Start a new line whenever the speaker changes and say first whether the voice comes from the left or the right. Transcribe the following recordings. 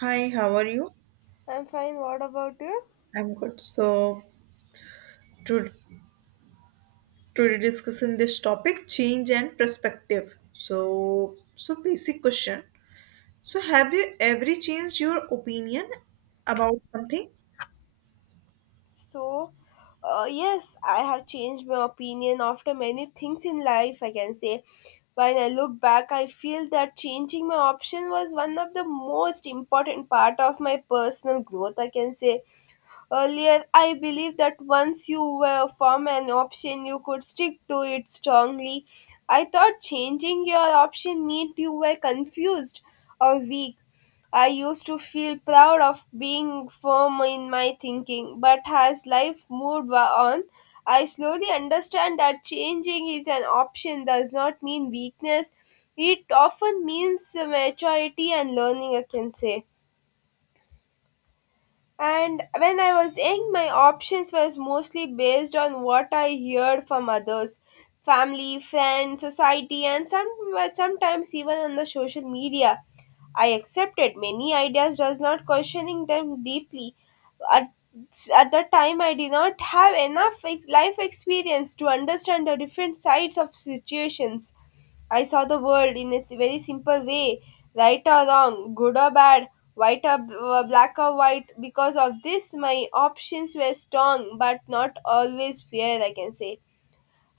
right: Hi, how are you?
left: I'm fine. What about you?
right: I'm good. So, to today discussing this topic, change and perspective. So basic question. So, have you ever changed your opinion about something?
left: So, yes, I have changed my opinion after many things in life, I can say. When I look back, I feel that changing my option was one of the most important part of my personal growth, I can say. Earlier, I believed that once you were form an option, you could stick to it strongly. I thought changing your option meant you were confused or weak. I used to feel proud of being firm in my thinking, but as life moved on, I slowly understand that changing is an option does not mean weakness. It often means maturity and learning, I can say. And when I was young, my options was mostly based on what I heard from others, family, friends, society, and sometimes even on the social media. I accepted many ideas, does not questioning them deeply. At, at the time, I did not have enough life experience to understand the different sides of situations. I saw the world in a very simple way, right or wrong, good or bad, white or black or white. Because of this, my options were strong but not always fair, I can say.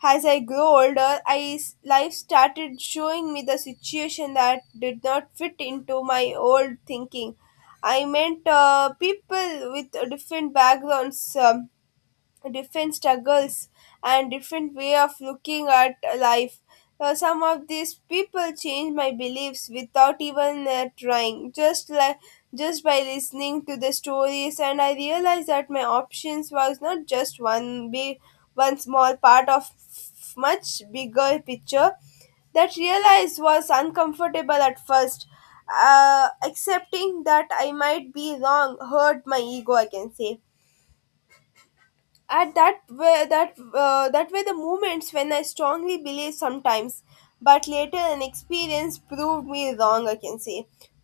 left: As I grew older, I, life started showing me the situation that did not fit into my old thinking. I meant people with different backgrounds, different struggles and different way of looking at life. Some of these people change my beliefs without even trying, just like, just by listening to the stories, and I realized that my options was not just one big, one small part of much bigger picture. That realized was uncomfortable at first. Accepting that I might be wrong hurt my ego, I can say. At that way, that, that were the moments when I strongly believed sometimes, but later an experience proved me wrong, I can say.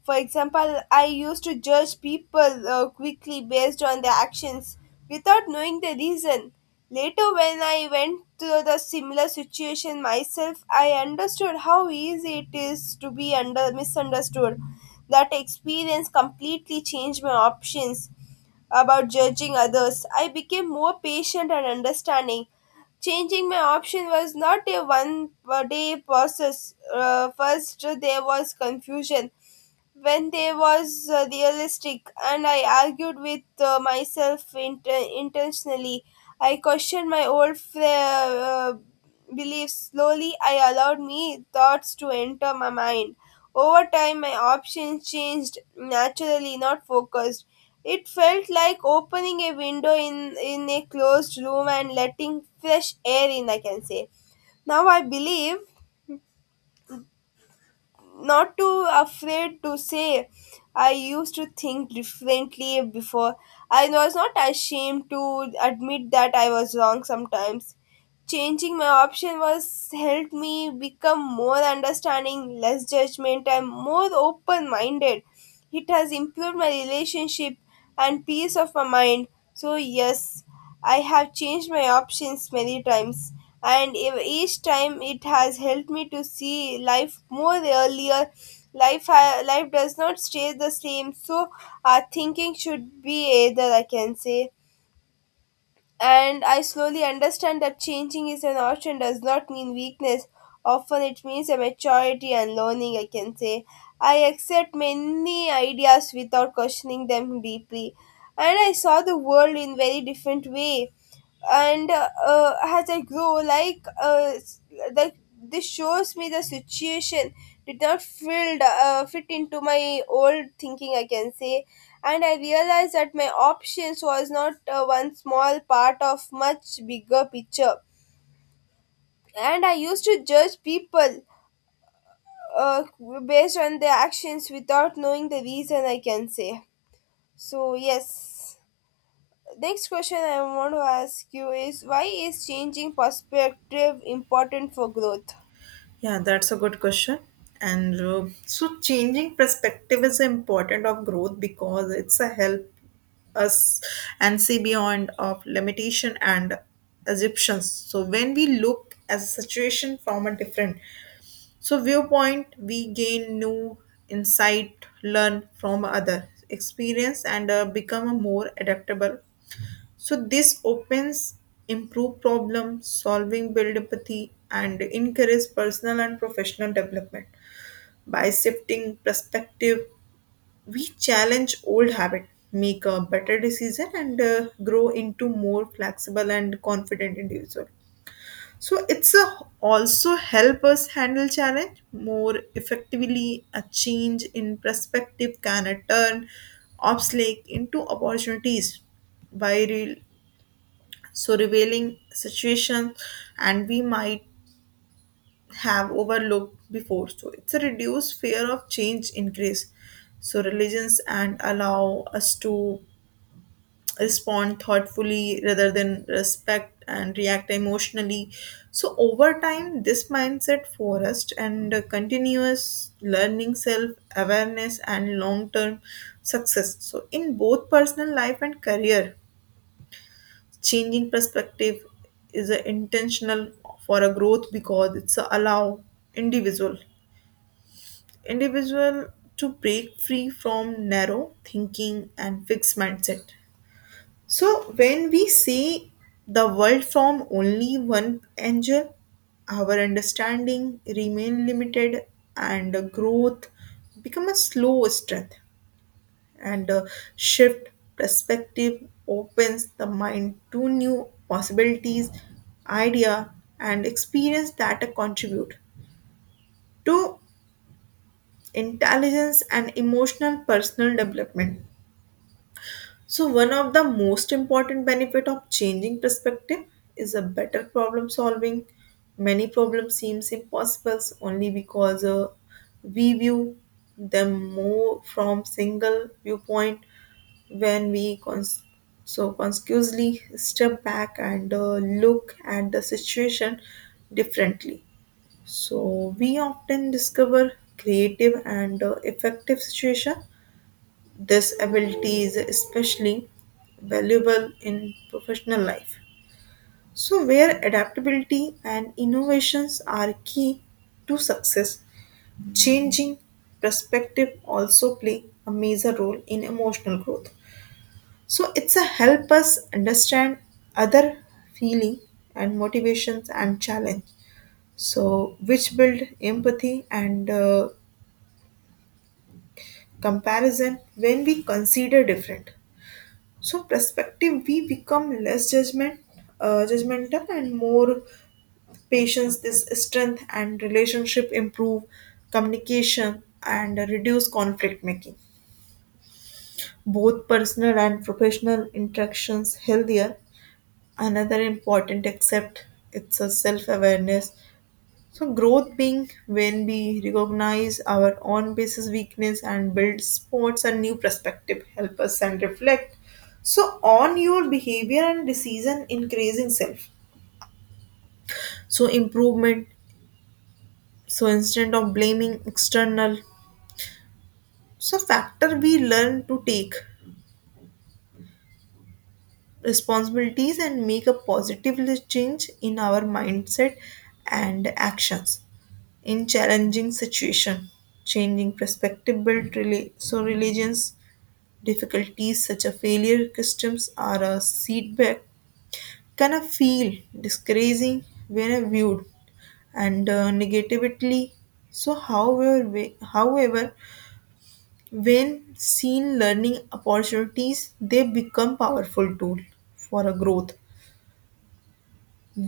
left: For example, I used to judge people quickly based on their actions without knowing the reason. Later, when I went through the similar situation myself, I understood how easy it is to be under misunderstood. That experience completely changed my options about judging others. I became more patient and understanding. Changing my option was not a one day process. First, there was confusion, when they was realistic and I argued with myself intentionally. I questioned my old beliefs. Slowly, I allowed me thoughts to enter my mind. Over time, my options changed naturally, not focused. It felt like opening a window in a closed room and letting fresh air in, I can say. Now I believe, not too afraid to say, I used to think differently before. I was not ashamed to admit that I was wrong sometimes. Changing my option was helped me become more understanding, less judgment, and more open minded. It has improved my relationship and peace of my mind. So, yes, I have changed my options many times, and each time it has helped me to see life more earlier. Life does not stay the same, so our thinking should be either, I can say. And I slowly understand that changing is an option does not mean weakness. Often it means a maturity and learning, I can say. I accept many ideas without questioning them deeply. And I saw the world in very different way. And as I grow like, this shows me the situation, did not fit into my old thinking, I can say. And I realized that my options was not one small part of much bigger picture. And I used to judge people, uh, based on their actions without knowing the reason, I can say. So yes. Next question I want to ask you is, why is changing perspective important for growth?
right: Yeah, that's a good question. Changing perspective is important of growth because it's a help us and see beyond of limitation and assumptions. So, when we look as a situation from a different viewpoint, we gain new insight, learn from other experience and become more adaptable. So this opens improve problem solving, build empathy and encourage personal and professional development. By shifting perspective, we challenge old habit, make a better decision and grow into more flexible and confident individual. So it's a also help us handle challenge more effectively. A change in perspective can turn obstacles into opportunities by so revealing situations and we might have overlooked before. So it's a reduced fear of change, increase so religions and allow us to respond thoughtfully rather than respect and react emotionally. So over time this mindset forest and continuous learning, self awareness and long term success. So in both personal life and career, changing perspective is a intentional for a growth because it's a allow individual individual to break free from narrow thinking and fixed mindset. So, when we see the world from only one angle, our understanding remain limited and growth become a slow strength. And a shift perspective opens the mind to new possibilities, idea and experience that contribute to intelligence and emotional personal development. So one of the most important benefit of changing perspective is a better problem solving. Many problems seems impossible only because we view them more from single viewpoint. When we so consciously step back and look at the situation differently. So we often discover creative and effective situation. This ability is especially valuable in professional life. So, where adaptability and innovations are key to success, changing perspective also play a major role in emotional growth. So, it's a help us understand other feeling and motivations and challenge. So, which build empathy and comparison when we consider different. So perspective we become less judgment judgmental and more patience. This strength and relationship improve communication and reduce conflict, making both personal and professional interactions healthier. Another important accept it's a self awareness. So, growth being when we recognize our own basis weakness and build sports and new perspective, help us and reflect. So, on your behavior and decision, increasing self. So, improvement. So, instead of blaming external. So, factor we learn to take responsibilities and make a positive change in our mindset and actions in challenging situation. Changing perspective build so religions difficulties such as failure customs or a setback can feel discouraging when viewed and negatively. So however when seen learning opportunities, they become powerful tool for a growth.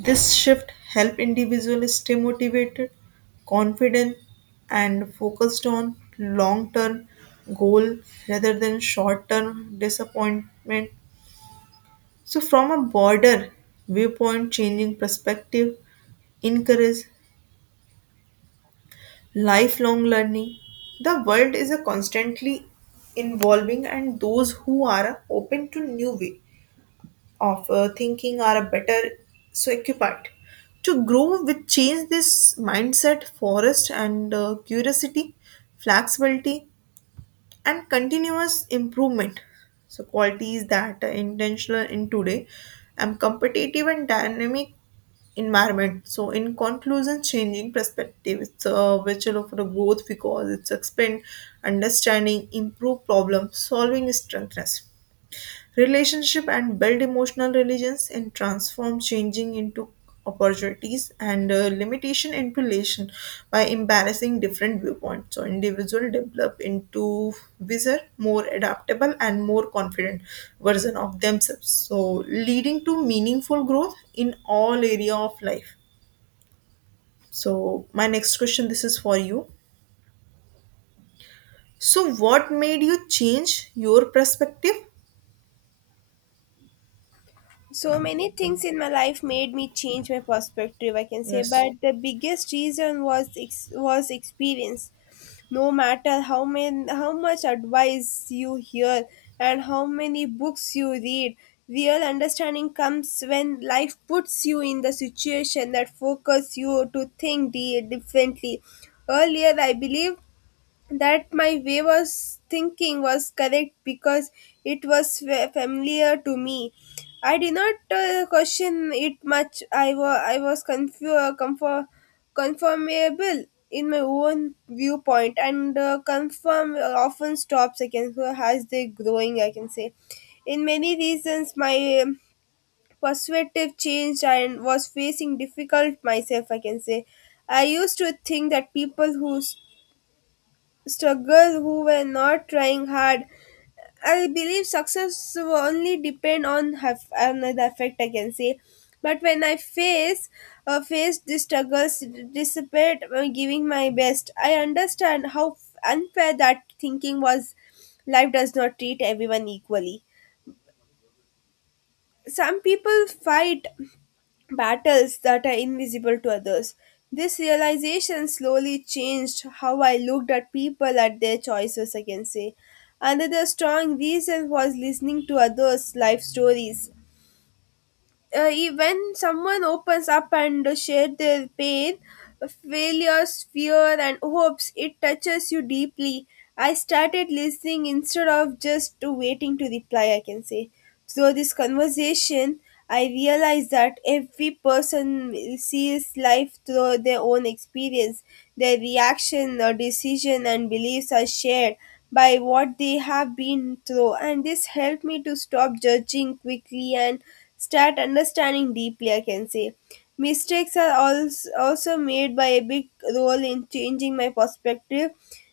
right: This shift help individuals stay motivated, confident and focused on long term goal rather than short term disappointment. So, from a broader viewpoint, changing perspective encourage lifelong learning. The world is a constantly evolving, and those who are open to new way of thinking are better so equipped to grow with change. This mindset, forest and curiosity, flexibility, and continuous improvement, so qualities that are intentional in today and competitive and dynamic environment. So in conclusion, changing perspective it's a virtue for the growth because it's expand understanding, improve problem solving, strengthens relationship and build emotional religions and transform changing into opportunities and limitation into relation. By embarrassing different viewpoints, so individual develop into wiser, more adaptable and more confident version of themselves, so leading to meaningful growth in all area of life. So my next question, this is for you. So what made you change your perspective?
left: So many things in my life made me change my perspective, I can say,
right: Yes.
left: but the biggest reason was was experience. No matter how many, how much advice you hear and how many books you read, real understanding comes when life puts you in the situation that focus you to think differently. Earlier, I believe that my way was thinking was correct because it was familiar to me. I did not question it much. I was conformable in my own viewpoint, and confirm often stops, I can so, as they growing, I can say. In many reasons, my perspective changed and was facing difficult myself, I can say. I used to think that people who struggle who were not trying hard. I believe success will only depend on, another effect, I can say. But when I faced the struggles, dissipate giving my best, I understand how unfair that thinking was. Life does not treat everyone equally. Some people fight battles that are invisible to others. This realization slowly changed how I looked at people at their choices, I can say. Another strong reason was listening to others' life stories. When someone opens up and shares their pain, failures, fear and hopes, it touches you deeply. I started listening instead of just waiting to reply, I can say. Through this conversation, I realized that every person sees life through their own experience. Their reaction or decision and beliefs are shared by what they have been through, and this helped me to stop judging quickly and start understanding deeply, I can say. Mistakes are also made by a big role in changing my perspective.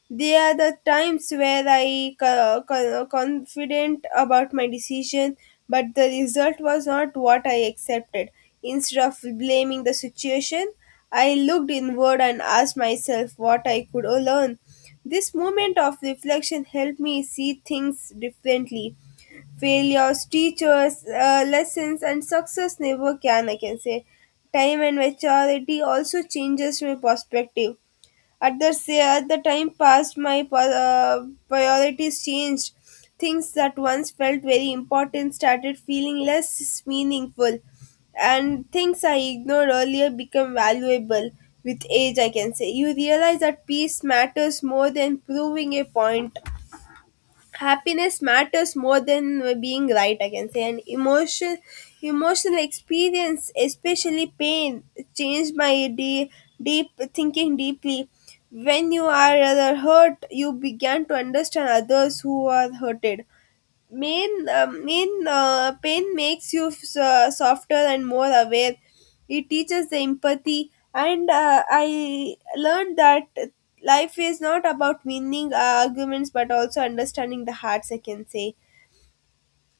left: They are the times where I confident about my decision, but the result was not what I accepted. Instead of blaming the situation, I looked inward and asked myself what I could learn. This moment of reflection helped me see things differently. Failures, teachers, lessons, and success never can, I can say. Time and maturity also changes my perspective. At the, say, at the time passed, my priorities changed. Things that once felt very important started feeling less meaningful, and things I ignored earlier become valuable with age, I can say. You realize that peace matters more than proving a point, happiness matters more than being right, I can say. And emotional experience, especially pain, changed my deep thinking deeply. When you are rather hurt, you began to understand others who are hurted. Main main Pain makes you softer and more aware. It teaches the empathy. And I learned that life is not about winning arguments but also understanding the hearts, I can say.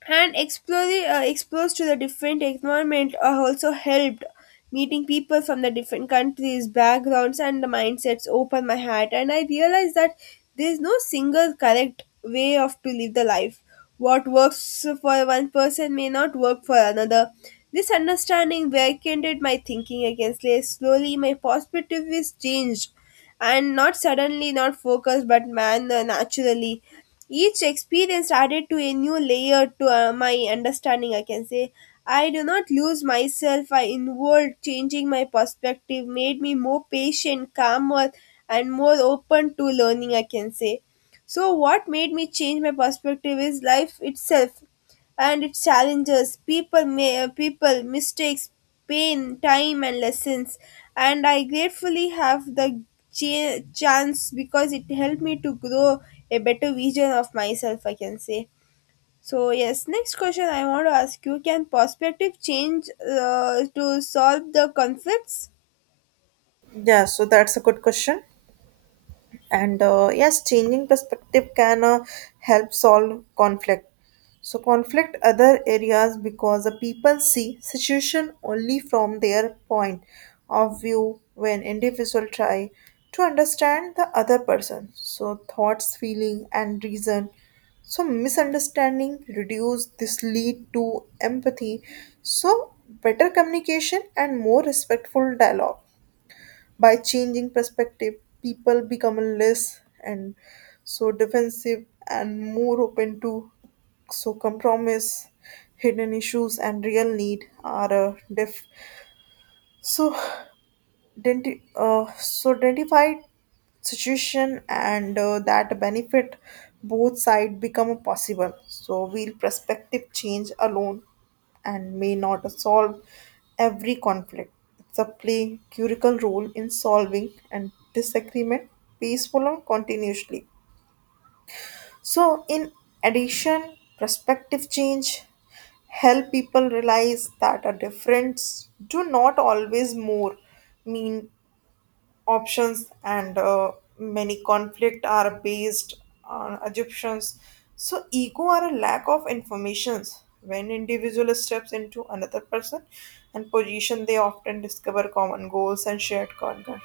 left: And exposed to the different environment also helped. Meeting people from the different countries, backgrounds and the mindsets open my heart, and I realized that there is no single correct way of to live the life. What works for one person may not work for another. This understanding weakened my thinking against slaves. Slowly, my perspective is changed, and not suddenly, not focused, but man naturally. Each experience added to a new layer to my understanding, I can say. I do not lose myself, I involved changing my perspective, made me more patient, calmer, and more open to learning, I can say. So, what made me change my perspective is life itself and it challenges, people may people, mistakes, pain, time and lessons. And I gratefully have the chance, because it helped me to grow a better vision of myself, I can say. So yes, next question I want to ask you, can perspective change to solve the conflicts?
right: Yeah, so that's a good question. And yes, changing perspective can help solve conflict. So conflict other areas because the people see situation only from their point of view. When individual try to understand the other person, so thoughts, feeling and reason, so misunderstanding reduce. This lead to empathy, so better communication and more respectful dialogue. By changing perspective, people become less and so defensive and more open to so compromise, hidden issues, and real need are so, so identify situation and that benefit both side become possible. So, will perspective change alone and may not solve every conflict. It's a play curical role in solving and disagreement peaceful or continuously. So, in addition, perspective change help people realize that a difference do not always more mean options and many conflict are based on assumptions. So, ego or a lack of informations when individual steps into another person and position, they often discover common goals and shared concerns.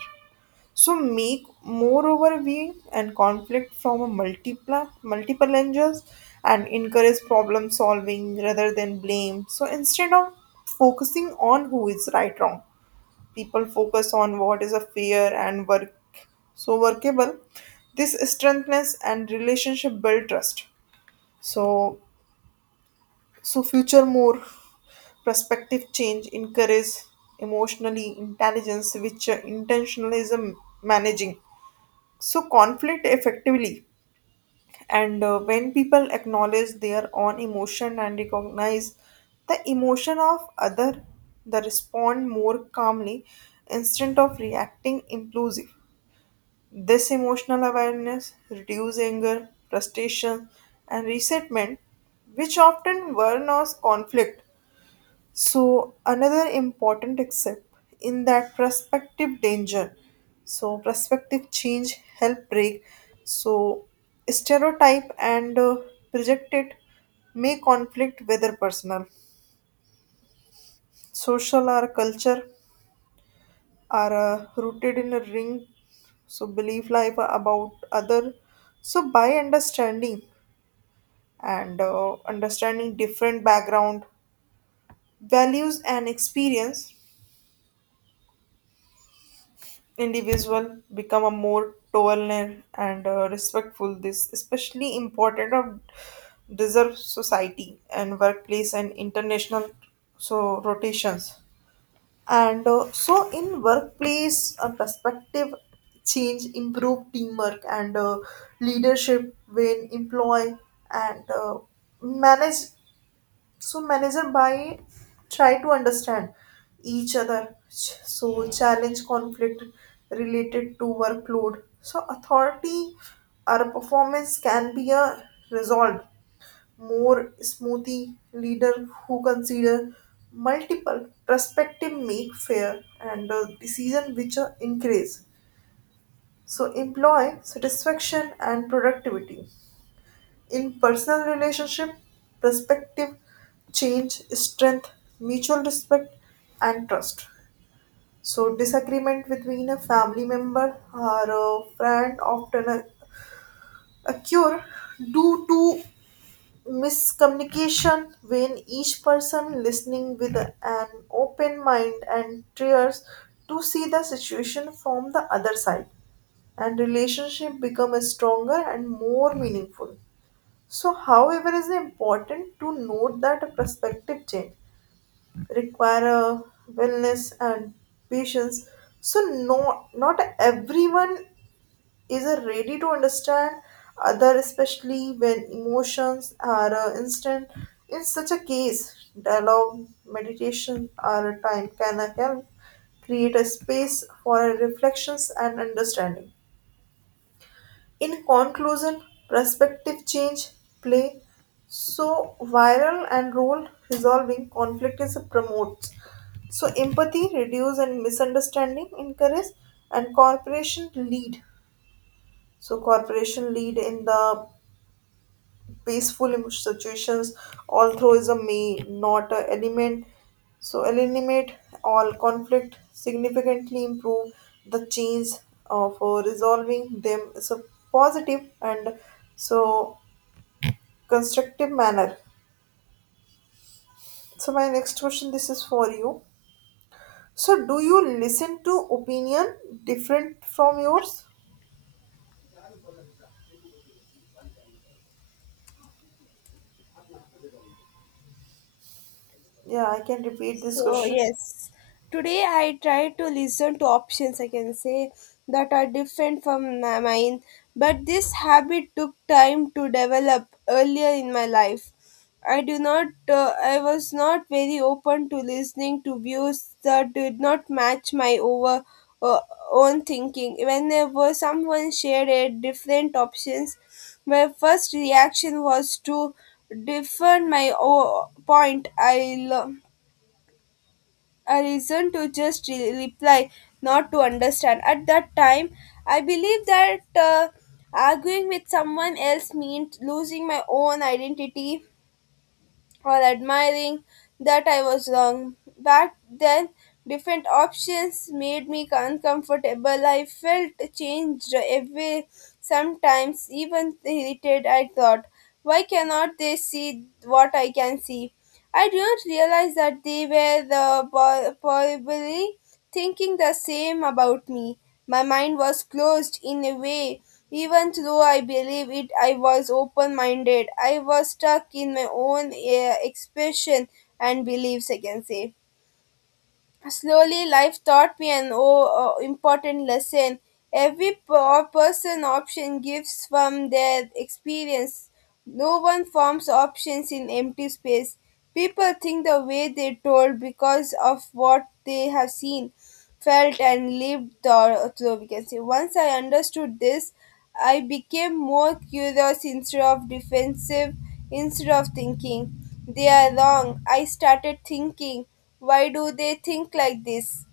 right: So make more overview and conflict from a multiple angles and encourage problem solving rather than blame. So instead of focusing on who is right wrong, people focus on what is a fair and work so workable. This strengthens and relationship build trust. So so future more perspective change encourage emotionally intelligence which intentionalism managing so conflict effectively. And when people acknowledge their own emotion and recognize the emotion of other, they respond more calmly instead of reacting impulsive. This emotional awareness reduces anger, frustration and resentment which often burn us conflict. So, another important except in that prospective danger. So, prospective change help break. So, stereotype and projected may conflict whether personal, social or culture are rooted in a ring. So, belief life about other. So, by understanding and understanding different background, values and experience, individual become a more tolerant and respectful. This especially important of deserve society and workplace and international so rotations. And so in workplace perspective change improve teamwork and leadership when employ and manage manager by try to understand each other. So challenge conflict related to workload, so authority or performance can be a resolved more smoothly. Leader who consider multiple perspective make fair and decision which are increase so employ satisfaction and productivity. In personal relationship, perspective change, strength, mutual respect, and trust. So disagreement between a family member or a friend often occur due to miscommunication. When each person listening with an open mind and tries to see the situation from the other side, and relationship become stronger and more meaningful. So, however, it is important to note that a perspective change require a wellness and patience. So, no, not everyone is ready to understand other, especially when emotions are instant. In such a case, dialogue, meditation, or a time can help create a space for reflections and understanding. In conclusion, perspective change, play, so viral and role resolving conflict is promotes. So empathy, reduce and misunderstanding, encourage, and cooperation lead. So cooperation lead in the peaceful situations. Although is a may, not a element. So eliminate all conflict, significantly improve the change for resolving them. It's a positive and so constructive manner. So my next question, this is for you. So do you listen to opinion different from yours? Yeah, I can repeat this
left: So,
right: question.
left: yes, today I try to listen to options, I can say, that are different from mine, but this habit took time to develop earlier in my life. I was not very open to listening to views that did not match my over uh, own thinking. Whenever someone shared a different options, my first reaction was to defend my point. I learned a reason to just reply, not to understand. At that time, I believe that arguing with someone else meant losing my own identity or admiring that I was wrong. Back then, different options made me uncomfortable. I felt changed every sometimes, even irritated. I thought, why cannot they see what I can see? I didn't realize that they were the probably thinking the same about me. My mind was closed in a way, even though I believe it I was open minded. I was stuck in my own expression and beliefs, I can say. Slowly, life taught me an important lesson. Every person option gives from their experience. No one forms options in empty space. People think the way they told because of what they have seen, felt, and lived. Or, so we can say, once I understood this, I became more curious instead of defensive, instead of thinking, they are wrong. I started thinking, why do they think like this?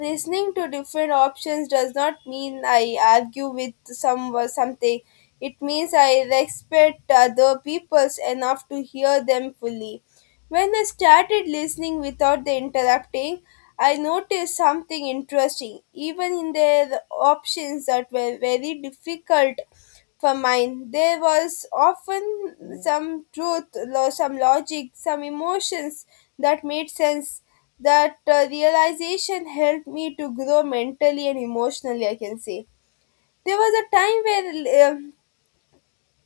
left: Listening to different options does not mean I argue with something. It means I respect other people's enough to hear them fully. When I started listening without the interrupting, I noticed something interesting. Even in their options that were very difficult for mine. There was often some truth, some logic, some emotions that made sense. That realization helped me to grow mentally and emotionally, I can say. There was a time where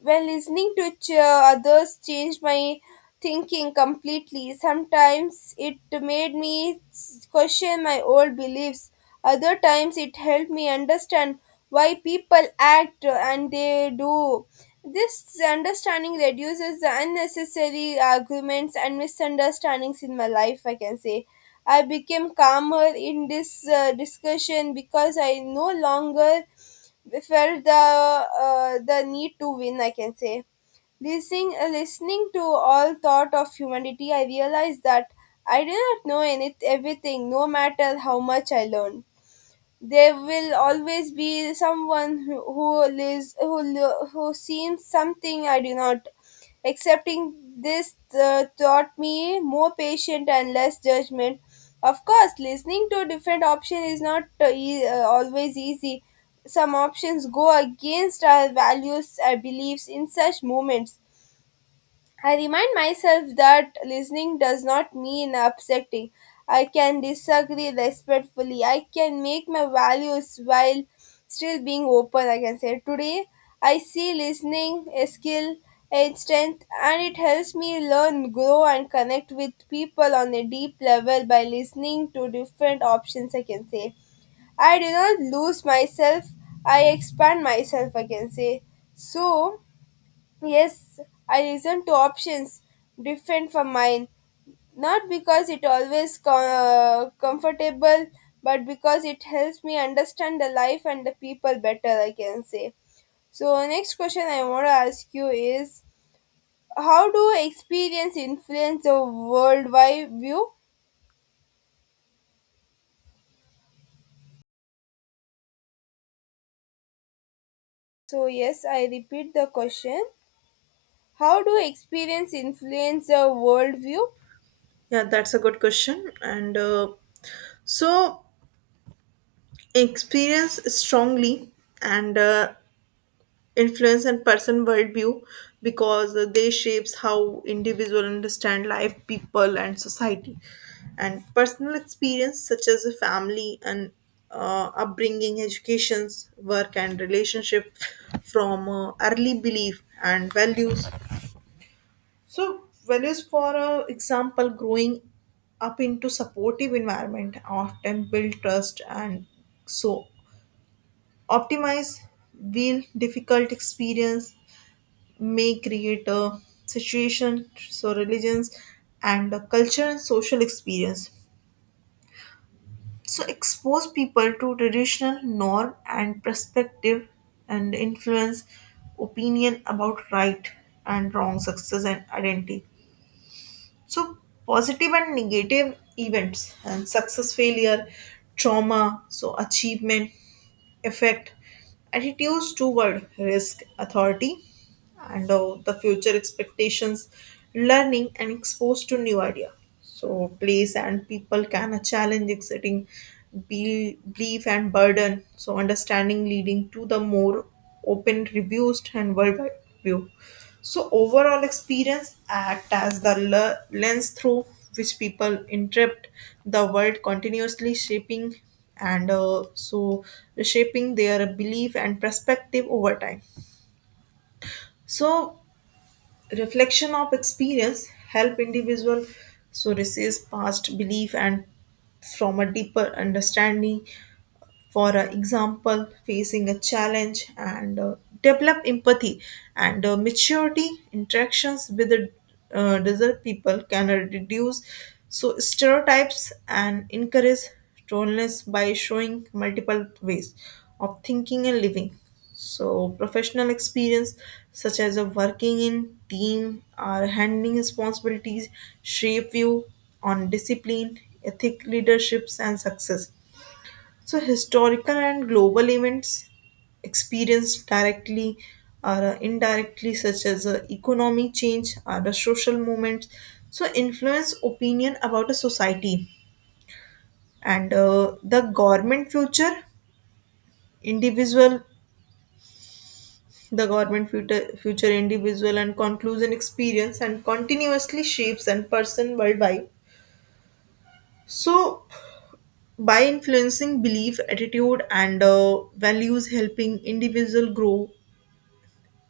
left: when listening to others changed my thinking completely. Sometimes it made me question my old beliefs. Other times it helped me understand why people act and they do. This understanding reduces the unnecessary arguments and misunderstandings in my life, I can say. I became calmer in this discussion because I no longer we felt the need to win, I can say. Listening to all thought of humanity, I realized that I did not know any everything. No matter how much I learned, there will always be someone who lives, who who seen something I do not. Accepting this taught me more patience and less judgment. Of course, listening to different options is not always easy. Some options go against our values and beliefs. In such moments, I remind myself that listening does not mean upsetting. I can disagree respectfully. I can make my values while still being open, I can say. Today, I see listening a skill, a strength, and it helps me learn, grow, and connect with people on a deep level by listening to different options, I can say. I do not lose myself, I expand myself, I can say. So, yes, I listen to options different from mine, not because it always comfortable, but because it helps me understand the life and the people better, I can say. So next question I want to ask you is, how do experience influence a worldwide view? So yes, I repeat the question. How do experience influence a worldview?
right: Yeah, that's a good question. And so experience strongly and influence and person worldview because they shapes how individual understand life, people and society. And personal experience such as a family and upbringing, educations, work and relationship from early belief and values. So values for example, growing up into supportive environment often build trust and so optimize wheel difficult experience may create a situation so religions and a culture and social experience so expose people to traditional norm and perspective and influence opinion about right and wrong, success and identity. So, positive and negative events and success, failure, trauma, so achievement, effect, attitudes toward risk, authority, and the future expectations, learning, and exposed to new idea. So, place and people can a challenge exiting belief and burden. So, understanding leading to the more open, reduced, and worldwide view. So, overall experience act as the lens through which people interpret the world, continuously shaping and so shaping their belief and perspective over time. So, reflection of experience help individual so resist past belief and from a deeper understanding. For example, facing a challenge and develop empathy and maturity interactions with the desert people can reduce so stereotypes and encourage tolerance by showing multiple ways of thinking and living. So professional experience such as working in team or handling responsibilities shape you on discipline, ethic, leaderships and success. So historical and global events experienced directly or indirectly, such as economic change or the social movements, so influence opinion about a society and the government future, individual, the government future, future individual and conclusion experience and continuously shapes and person worldwide. So, by influencing belief, attitude, and values, helping individual grow,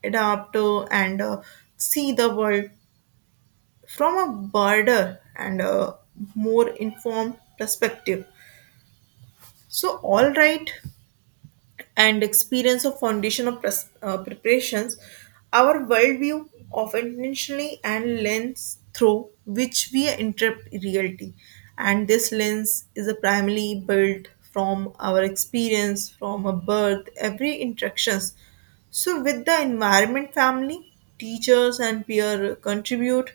right: adapt and see the world from a broader and more informed perspective. So, all right, and experience of foundational preparations, our worldview of intentionally and lens through which we interpret reality. And this lens is a primarily built from our experience, from a birth, every interactions. So with the environment, family, teachers and peer contribute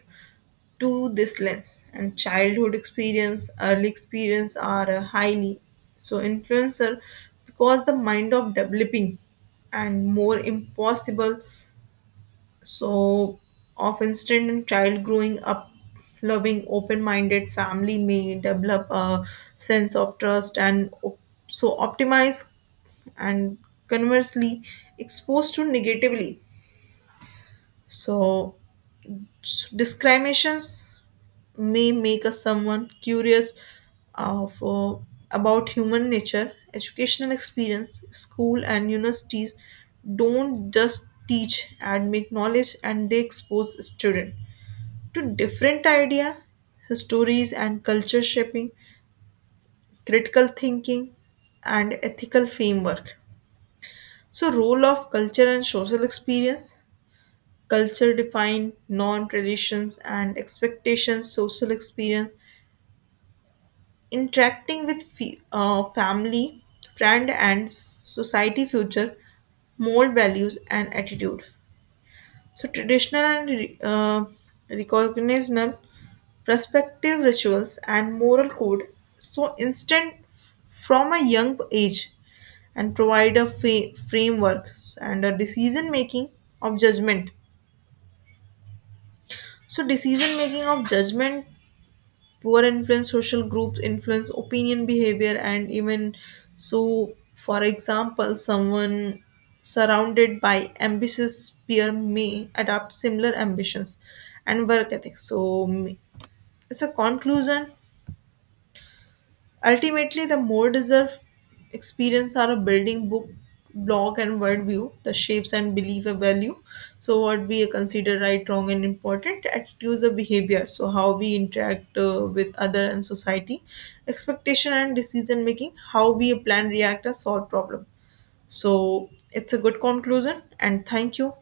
right: to this lens. And childhood experience, early experience are highly so influencer because the mind of developing and more impossible. So of instant and child growing up loving open-minded family may develop a sense of trust and optimize. And conversely exposed to negatively so discriminations may make a someone curious of about human nature. Educational experience, school and universities don't just teach and make knowledge, and they expose student to different idea, stories and culture, shaping critical thinking and ethical framework. So role of culture and social experience, culture define norm, traditions and expectations. Social experience interacting with family, friend, and society future mold values and attitude. So, traditional and recognizable perspective, rituals and moral code so instant from a young age and provide a framework and a decision making of judgment, so decision making of judgment poor influence social groups influence opinion, behavior and even so. For example, someone surrounded by ambitious peer may adopt similar ambitions and work ethics. So mm, it's a conclusion. Ultimately, the more deserved experience are a building book, blog, and worldview. The shapes and belief a value. So, what we consider right, wrong, and important attitudes or behavior. So, how we interact with other and society, expectation and decision making, how we plan, react, or solve problem. So, it's a good conclusion, and thank you.